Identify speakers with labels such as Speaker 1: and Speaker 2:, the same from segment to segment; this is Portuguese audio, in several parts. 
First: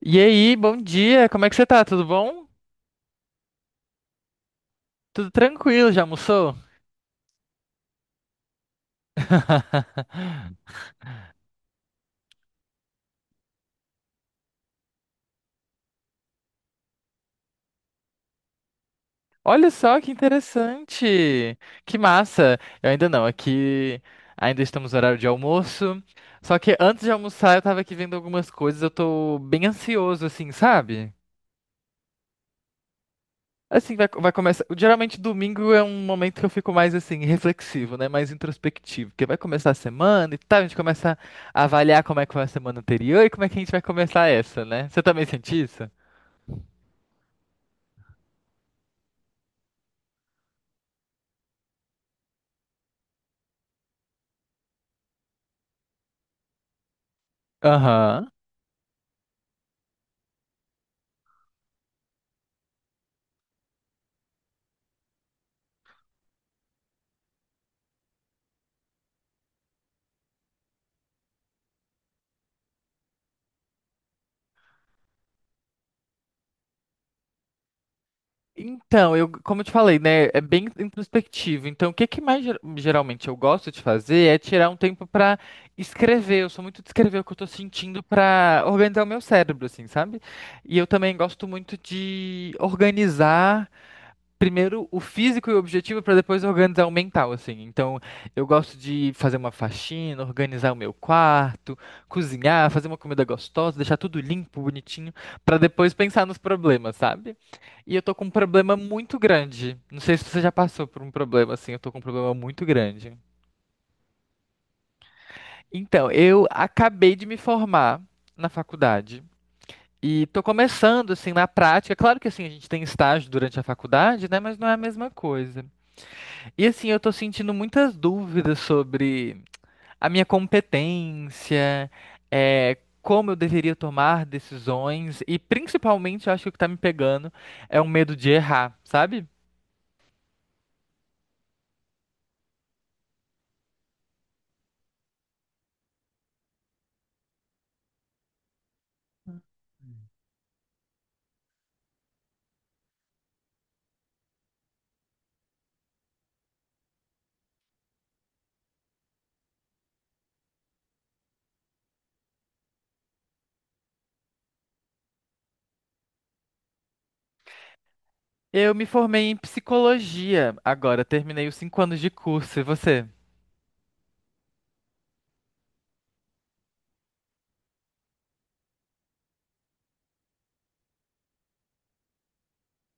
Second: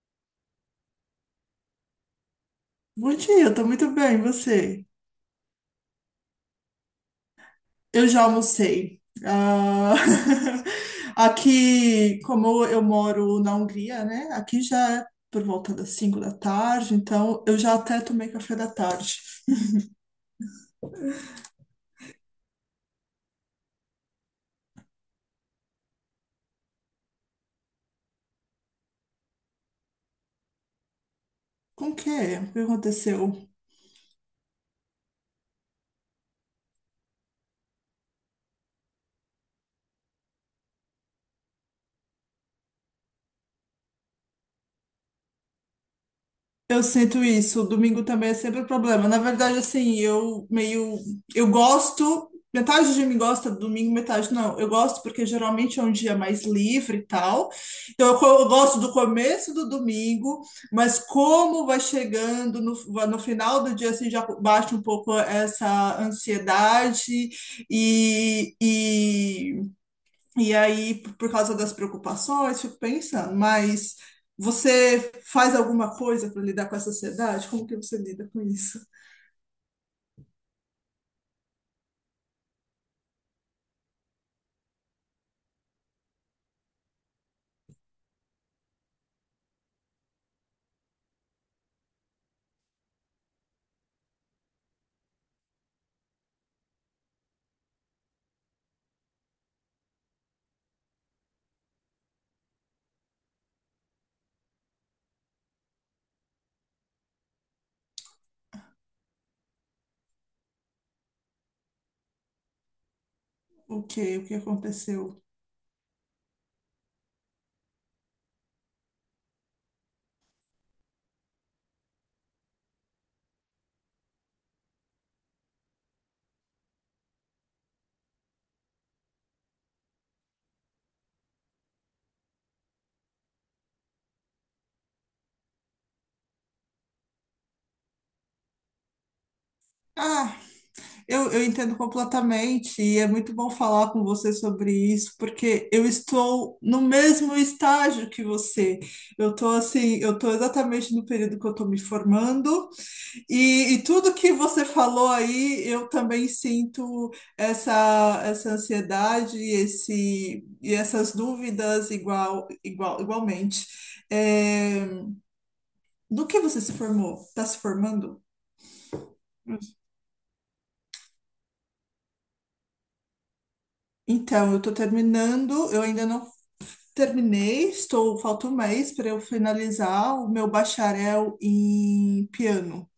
Speaker 1: E aí, bom dia, como é que você tá? Tudo bom?
Speaker 2: Bom dia, eu tô muito bem, e você?
Speaker 1: Tudo tranquilo, já almoçou?
Speaker 2: Eu já almocei. Ah, aqui, como eu moro na Hungria, né? Aqui já é por volta das 5 da tarde, então eu já até tomei café da tarde.
Speaker 1: Olha só que interessante! Que massa! Eu ainda não, aqui ainda estamos no horário de almoço. Só que antes de almoçar, eu tava aqui vendo algumas coisas, eu tô bem ansioso, assim, sabe?
Speaker 2: Com o quê? O que aconteceu?
Speaker 1: Assim, vai começar. Geralmente, domingo é um momento que eu fico mais, assim, reflexivo, né? Mais introspectivo. Porque vai começar a semana e tal, a gente começa a avaliar como é que foi a semana anterior e como é que a gente vai começar essa, né? Você também sente isso?
Speaker 2: Eu sinto isso. O domingo também é sempre o problema. Na verdade, assim, eu meio. Eu gosto. Metade de mim gosta do domingo, metade não. Eu gosto porque geralmente é um dia mais livre e tal. Então, eu,
Speaker 1: Aham.
Speaker 2: eu gosto do começo do domingo, mas como vai chegando no final do dia, assim, já bate um pouco essa ansiedade e, e e aí, por causa das preocupações, fico pensando, mas você faz alguma coisa para lidar com essa ansiedade? Como que você lida com isso?
Speaker 1: Então, como eu te falei, né, é bem introspectivo. Então, o que que mais geralmente eu gosto de fazer é tirar um tempo pra escrever. Eu sou muito de escrever o que eu tô sentindo pra organizar o meu cérebro, assim, sabe? E eu também gosto muito de organizar primeiro o físico e o objetivo para depois organizar o mental, assim. Então, eu gosto de fazer uma faxina, organizar o meu quarto, cozinhar, fazer uma comida gostosa, deixar tudo limpo, bonitinho, para depois pensar nos problemas, sabe? E eu tô com um problema muito grande. Não sei se você já passou por um problema assim, eu tô com um problema muito grande.
Speaker 2: O que aconteceu?
Speaker 1: Então, eu acabei de me formar na faculdade. E tô começando assim na prática. Claro que assim a gente tem estágio durante a faculdade, né, mas não é a mesma coisa. E assim, eu tô sentindo muitas dúvidas sobre a minha competência, é, como eu deveria tomar decisões, e principalmente, eu acho que o que tá me pegando é o medo de errar, sabe?
Speaker 2: Ah, eu entendo completamente, e é muito bom falar com você sobre isso, porque eu estou no mesmo estágio que você. Eu estou assim, eu estou exatamente no período que eu estou me formando. E tudo que você falou aí, eu também sinto essa ansiedade e essas dúvidas igualmente. É, no que você se formou? Está se formando?
Speaker 1: Eu me formei em psicologia agora, terminei os 5 anos de curso, e você?
Speaker 2: Então, eu estou terminando, eu ainda não terminei, estou, falta um mês para eu finalizar o meu bacharel em piano,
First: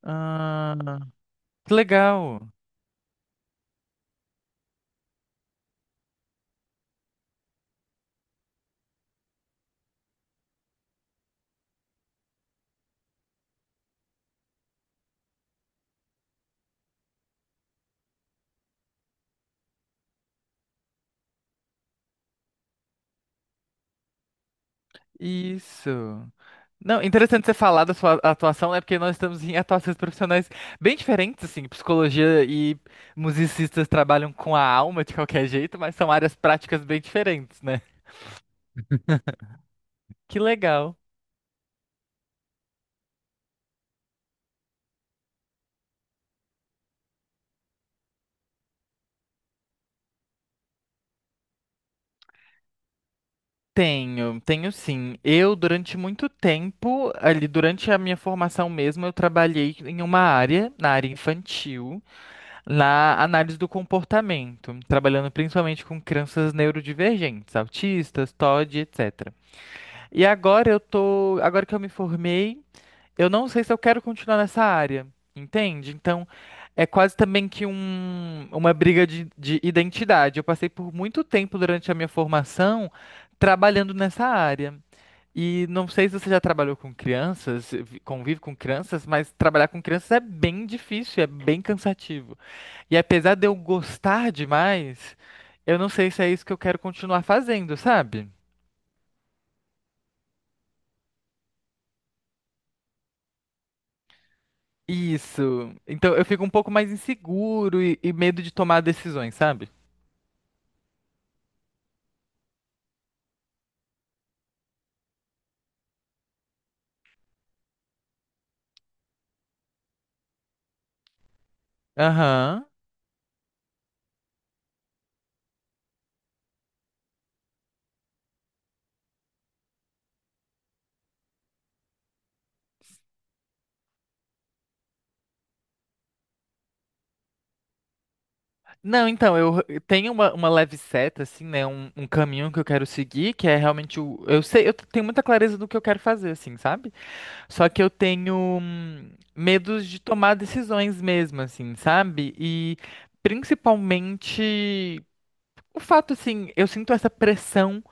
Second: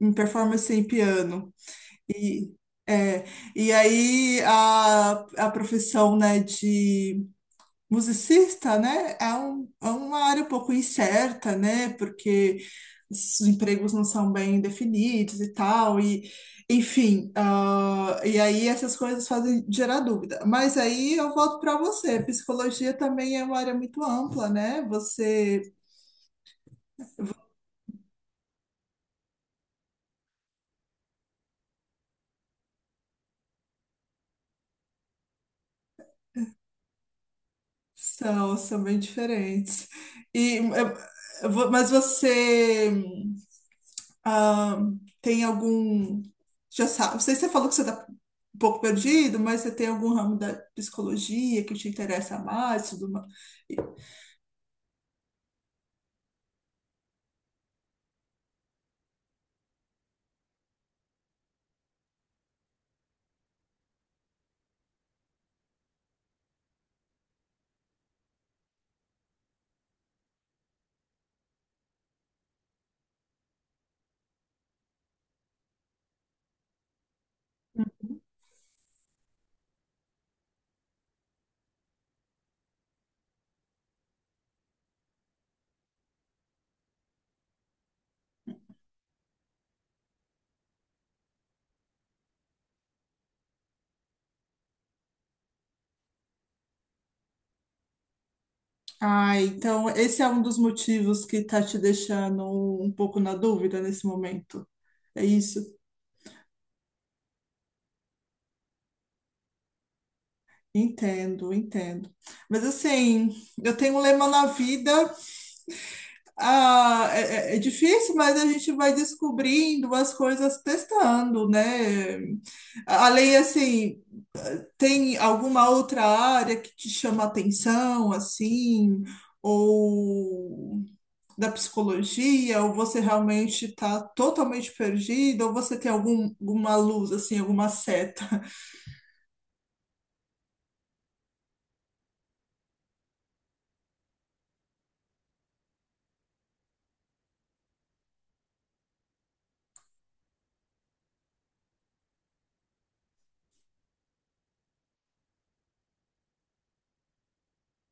Speaker 2: em performance em
Speaker 1: Ah,
Speaker 2: piano.
Speaker 1: que legal.
Speaker 2: E, é, e aí a profissão, né, de musicista, né, é, um, é uma área um pouco incerta, né, porque os empregos não são bem definidos e tal, e enfim, e aí essas coisas fazem gerar dúvida. Mas aí eu volto para você, psicologia também é uma área muito ampla, né, você...
Speaker 1: Isso. Não, interessante você falar da sua atuação, né? Porque nós estamos em atuações profissionais bem diferentes, assim. Psicologia e musicistas trabalham com a alma de qualquer jeito, mas são áreas práticas bem diferentes, né?
Speaker 2: São, são bem diferentes.
Speaker 1: Que
Speaker 2: E,
Speaker 1: legal.
Speaker 2: mas você ah, tem algum. Já sabe, não sei se você falou que você está um pouco perdido, mas você tem algum ramo da psicologia que te interessa mais? Tudo mais?
Speaker 1: Tenho, tenho sim. Eu, durante muito tempo, ali, durante a minha formação mesmo, eu trabalhei em uma área, na área infantil, na análise do comportamento, trabalhando principalmente com crianças neurodivergentes, autistas, TOD, etc. E agora que eu me formei, eu não sei se eu quero continuar nessa área, entende? Então, é quase também que uma briga de identidade. Eu passei por muito tempo durante a minha formação trabalhando nessa área. E não sei se você já trabalhou com crianças, convive com crianças, mas trabalhar com crianças é bem difícil, é bem cansativo. E apesar de eu gostar demais, eu não sei se é isso que eu quero continuar fazendo, sabe?
Speaker 2: Ah, então esse é um dos motivos que está te deixando um pouco na dúvida nesse momento. É
Speaker 1: Isso.
Speaker 2: isso?
Speaker 1: Então eu fico um pouco mais inseguro e medo de tomar decisões, sabe?
Speaker 2: Entendo, entendo. Mas assim, eu tenho um lema na vida. Ah, é, é difícil, mas a gente vai descobrindo as coisas testando, né?
Speaker 1: Aham.
Speaker 2: Além, assim, tem alguma outra área que te chama atenção, assim, ou da psicologia, ou você realmente está totalmente perdido, ou você tem algum, alguma luz, assim, alguma seta?
Speaker 1: Não, então, eu tenho uma leve seta, assim, né? Um caminho que eu quero seguir, que é realmente o. Eu sei, eu tenho muita clareza do que eu quero fazer, assim, sabe? Só que eu tenho medos de tomar decisões mesmo, assim, sabe? E principalmente o fato, assim, eu sinto essa pressão.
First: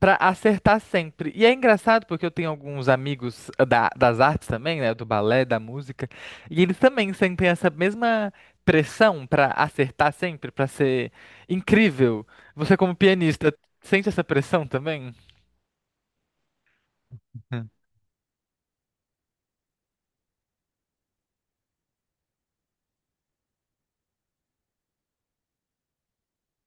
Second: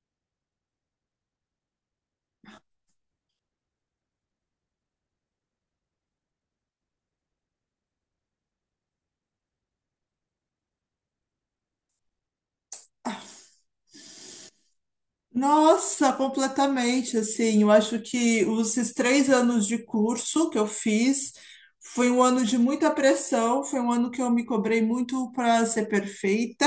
Speaker 1: Pra acertar sempre. E é engraçado porque eu tenho alguns amigos das artes também, né? Do balé, da música. E eles também sentem essa mesma pressão pra acertar sempre, pra ser incrível. Você, como pianista, sente essa pressão também?
Speaker 2: Nossa, completamente, assim,
Speaker 1: Hum.
Speaker 2: eu acho que os esses 3 anos de curso que eu fiz foi um ano de muita pressão, foi um ano que eu me cobrei muito para ser perfeita,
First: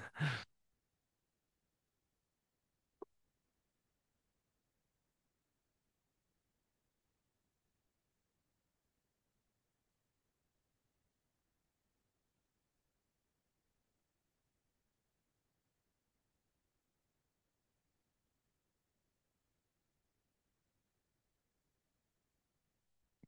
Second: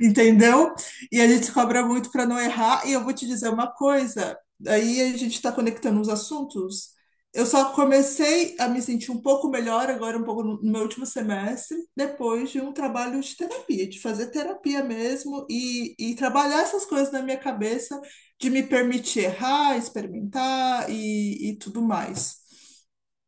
Speaker 2: entendeu? E a gente se cobra muito para não errar. E eu vou te dizer uma coisa, aí a gente está conectando os assuntos. Eu só comecei a me sentir um pouco melhor agora, um pouco no meu último semestre, depois de um trabalho de terapia, de fazer terapia mesmo, e trabalhar essas coisas na minha cabeça, de me permitir errar, experimentar e tudo mais.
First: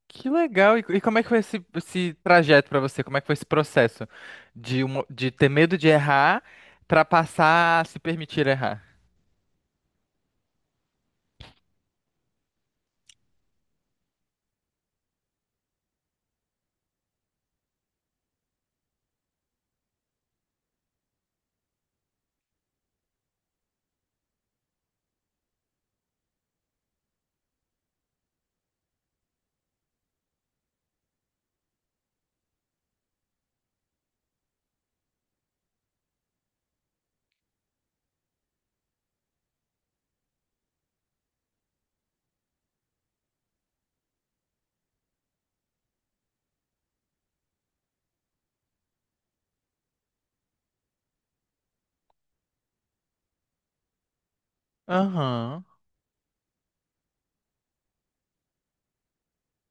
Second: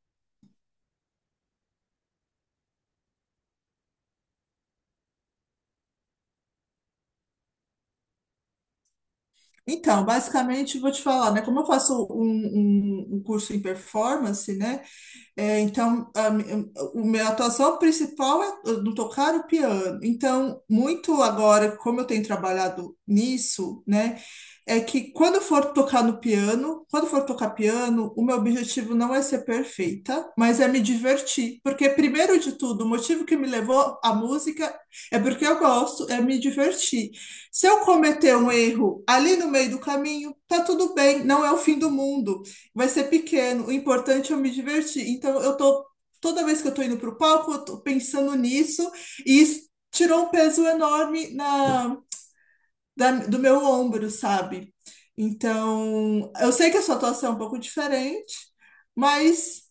Speaker 1: Que legal! E como é que foi esse trajeto pra você? Como é que foi esse processo de ter medo de errar pra passar a se permitir errar?
Speaker 2: Então, basicamente, vou te falar, né? Como eu faço um curso em performance, né? É, então, a, mi- o meu- a atuação principal é no tocar o piano. Então, muito agora, como eu tenho trabalhado nisso, né? É que quando eu for tocar no piano, quando eu for tocar piano, o meu objetivo não é ser perfeita, mas é me divertir. Porque, primeiro de tudo, o motivo que me levou à música é porque eu gosto, é me divertir. Se eu cometer um erro ali no meio do caminho, tá tudo bem, não é o fim do mundo, vai ser pequeno. O importante é eu me divertir. Então, eu tô. Toda vez que eu tô indo pro palco, eu tô pensando nisso, e isso tirou um peso enorme do meu ombro, sabe?
Speaker 1: Aham.
Speaker 2: Então, eu sei que a sua atuação é um pouco diferente, mas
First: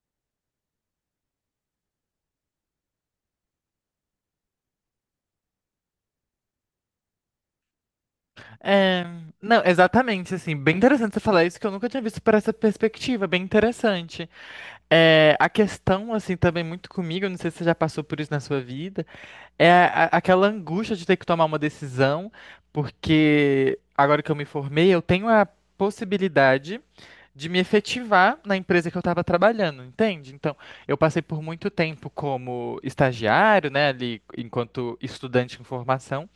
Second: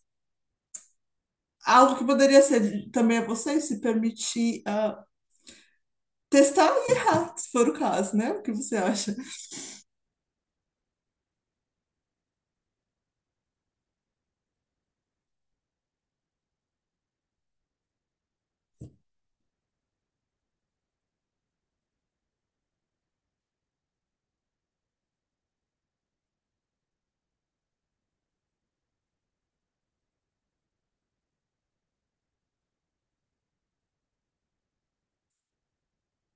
Speaker 2: algo que poderia ser também a você é se permitir testar e errar, se for o caso, né? O que você
Speaker 1: É,
Speaker 2: acha?
Speaker 1: não, exatamente, assim, bem interessante você falar isso, que eu nunca tinha visto por essa perspectiva, bem interessante. É, a questão, assim, também muito comigo, eu não sei se você já passou por isso na sua vida, aquela angústia de ter que tomar uma decisão, porque agora que eu me formei, eu tenho a possibilidade de me efetivar na empresa que eu estava trabalhando, entende? Então, eu passei por muito tempo como estagiário, né, ali enquanto estudante em formação,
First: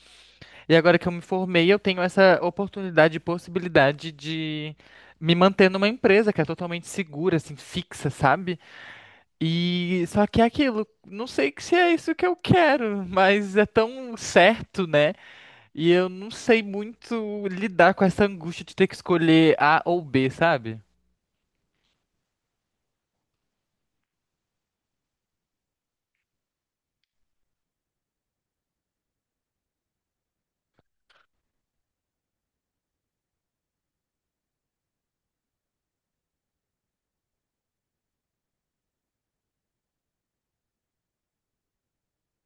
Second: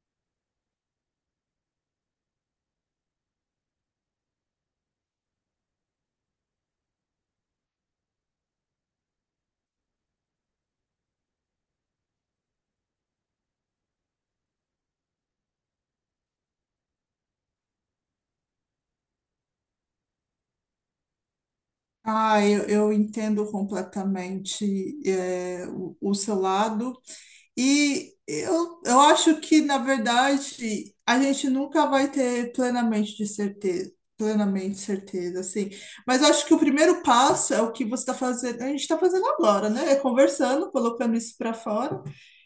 Speaker 1: e agora que eu me formei, eu tenho essa oportunidade e possibilidade de me manter numa empresa que é totalmente segura, assim, fixa, sabe? E só que é aquilo, não sei que se é isso que eu quero, mas é tão certo, né? E eu não sei muito lidar com essa angústia de ter que escolher A ou B, sabe?
Speaker 2: Ah, eu entendo completamente, é, o seu lado. E eu acho que, na verdade, a gente nunca vai ter plenamente de certeza, plenamente certeza, assim. Mas eu acho que o primeiro passo é o que você está fazendo, a gente está fazendo agora, né? É conversando, colocando isso para fora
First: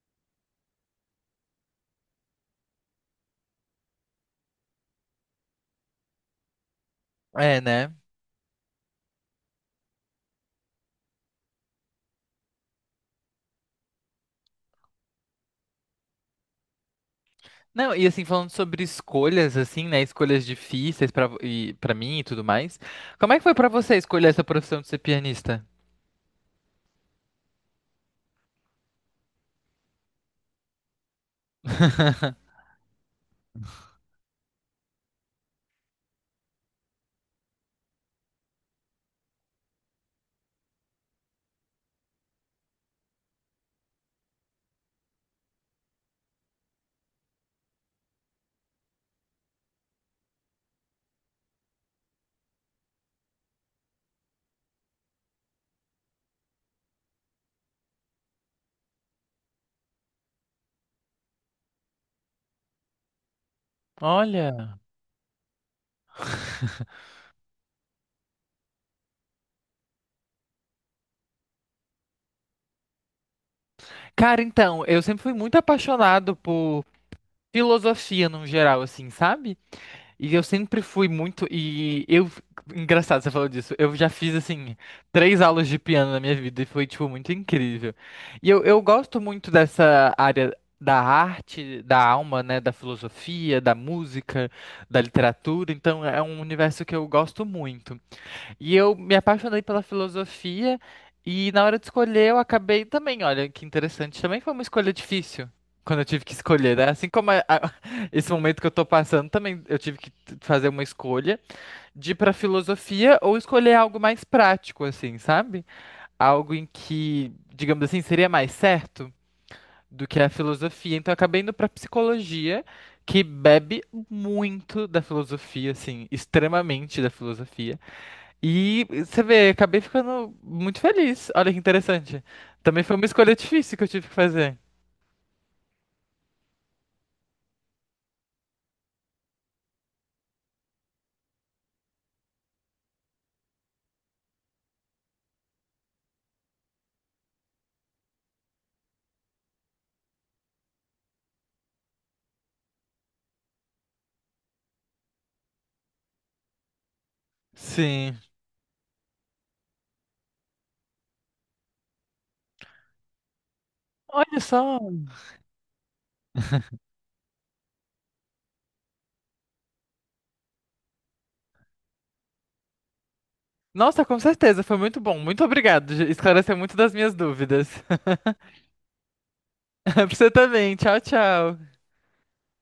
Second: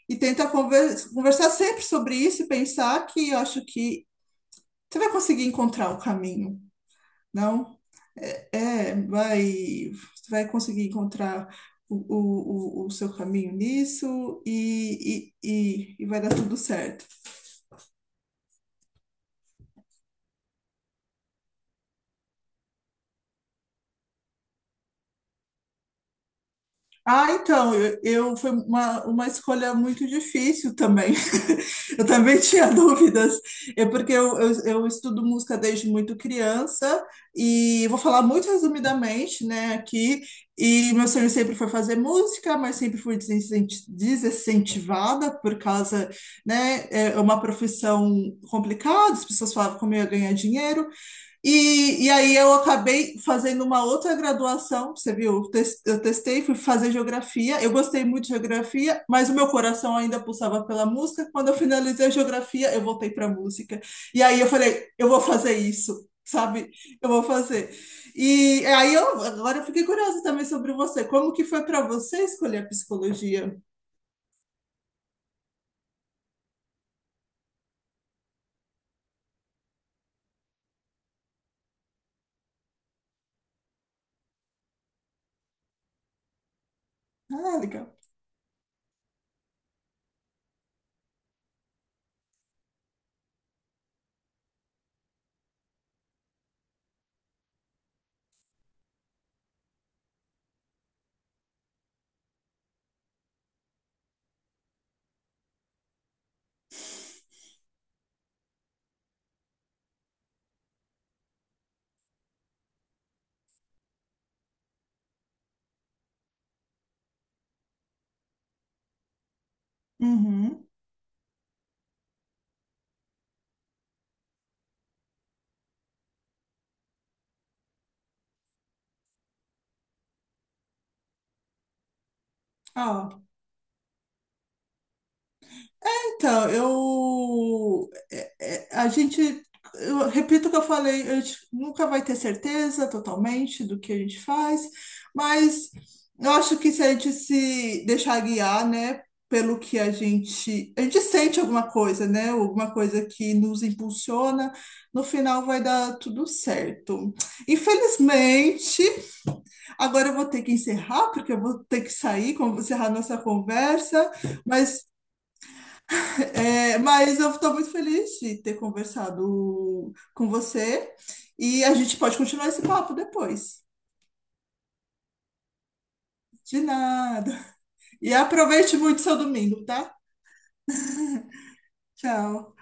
Speaker 2: e tentar conversar sempre sobre isso, e pensar que eu acho que você vai conseguir encontrar o caminho,
Speaker 1: É,
Speaker 2: não?
Speaker 1: né?
Speaker 2: É, vai, conseguir encontrar o seu caminho nisso e vai dar tudo certo.
Speaker 1: Não, e assim, falando sobre escolhas, assim, né? Escolhas difíceis pra mim e tudo mais. Como é que foi pra você escolher essa profissão de ser pianista?
Speaker 2: Ah, então, eu, foi uma escolha muito difícil também. Eu também tinha dúvidas. É porque eu, eu estudo música desde muito criança, e vou falar muito resumidamente, né, aqui. E meu sonho sempre foi fazer música, mas sempre fui desincentivada por causa, né, é uma profissão complicada, as pessoas falavam como eu ia ganhar dinheiro. Aí eu acabei fazendo uma outra graduação, você viu? Eu testei, fui fazer geografia. Eu gostei muito de geografia, mas o meu coração ainda pulsava pela música. Quando eu finalizei a geografia, eu voltei para a música. E aí eu
Speaker 1: Olha.
Speaker 2: falei, eu vou fazer isso, sabe? Eu vou fazer. E aí eu agora eu fiquei curiosa também sobre você. Como que foi para você escolher a psicologia?
Speaker 1: Cara, então, eu sempre fui muito apaixonado por filosofia no geral, assim, sabe? E eu sempre fui muito. E eu. Engraçado você falou disso. Eu já fiz, assim, três aulas de piano na minha vida e foi, tipo, muito
Speaker 2: Ah,
Speaker 1: incrível.
Speaker 2: legal.
Speaker 1: E eu gosto muito dessa área da arte, da alma, né? Da filosofia, da música, da literatura. Então, é um universo que eu gosto muito. E eu me apaixonei pela filosofia e na hora de escolher eu acabei também, olha, que interessante, também foi uma escolha difícil. Quando eu tive que escolher, né? Assim como esse momento que eu tô passando, também eu tive que fazer uma escolha de ir pra filosofia ou escolher algo mais prático, assim, sabe? Algo em que, digamos assim, seria mais certo do que a
Speaker 2: Uhum.
Speaker 1: filosofia. Então eu acabei indo pra psicologia, que bebe muito da filosofia, assim, extremamente da filosofia. E você vê, acabei ficando muito feliz. Olha que interessante. Também foi uma
Speaker 2: Ah,
Speaker 1: escolha difícil que eu tive que fazer.
Speaker 2: então, eu. A gente. Eu repito o que eu falei, a gente nunca vai ter certeza totalmente do que a gente faz, mas eu acho que se a gente se deixar guiar, né, pelo que a gente. A gente sente alguma coisa, né, alguma coisa que nos impulsiona, no final vai dar tudo certo.
Speaker 1: Sim.
Speaker 2: Infelizmente, agora eu vou ter que encerrar, porque eu vou ter que sair, como encerrar nossa conversa.
Speaker 1: Olha só.
Speaker 2: Mas mas eu estou muito feliz de ter conversado com você, e a gente pode continuar esse papo depois.
Speaker 1: Nossa, com certeza, foi muito bom. Muito obrigado. Esclareceu
Speaker 2: De
Speaker 1: muito das minhas
Speaker 2: nada.
Speaker 1: dúvidas.
Speaker 2: E aproveite muito seu domingo, tá?
Speaker 1: Pra você também. Tchau, tchau.
Speaker 2: Tchau.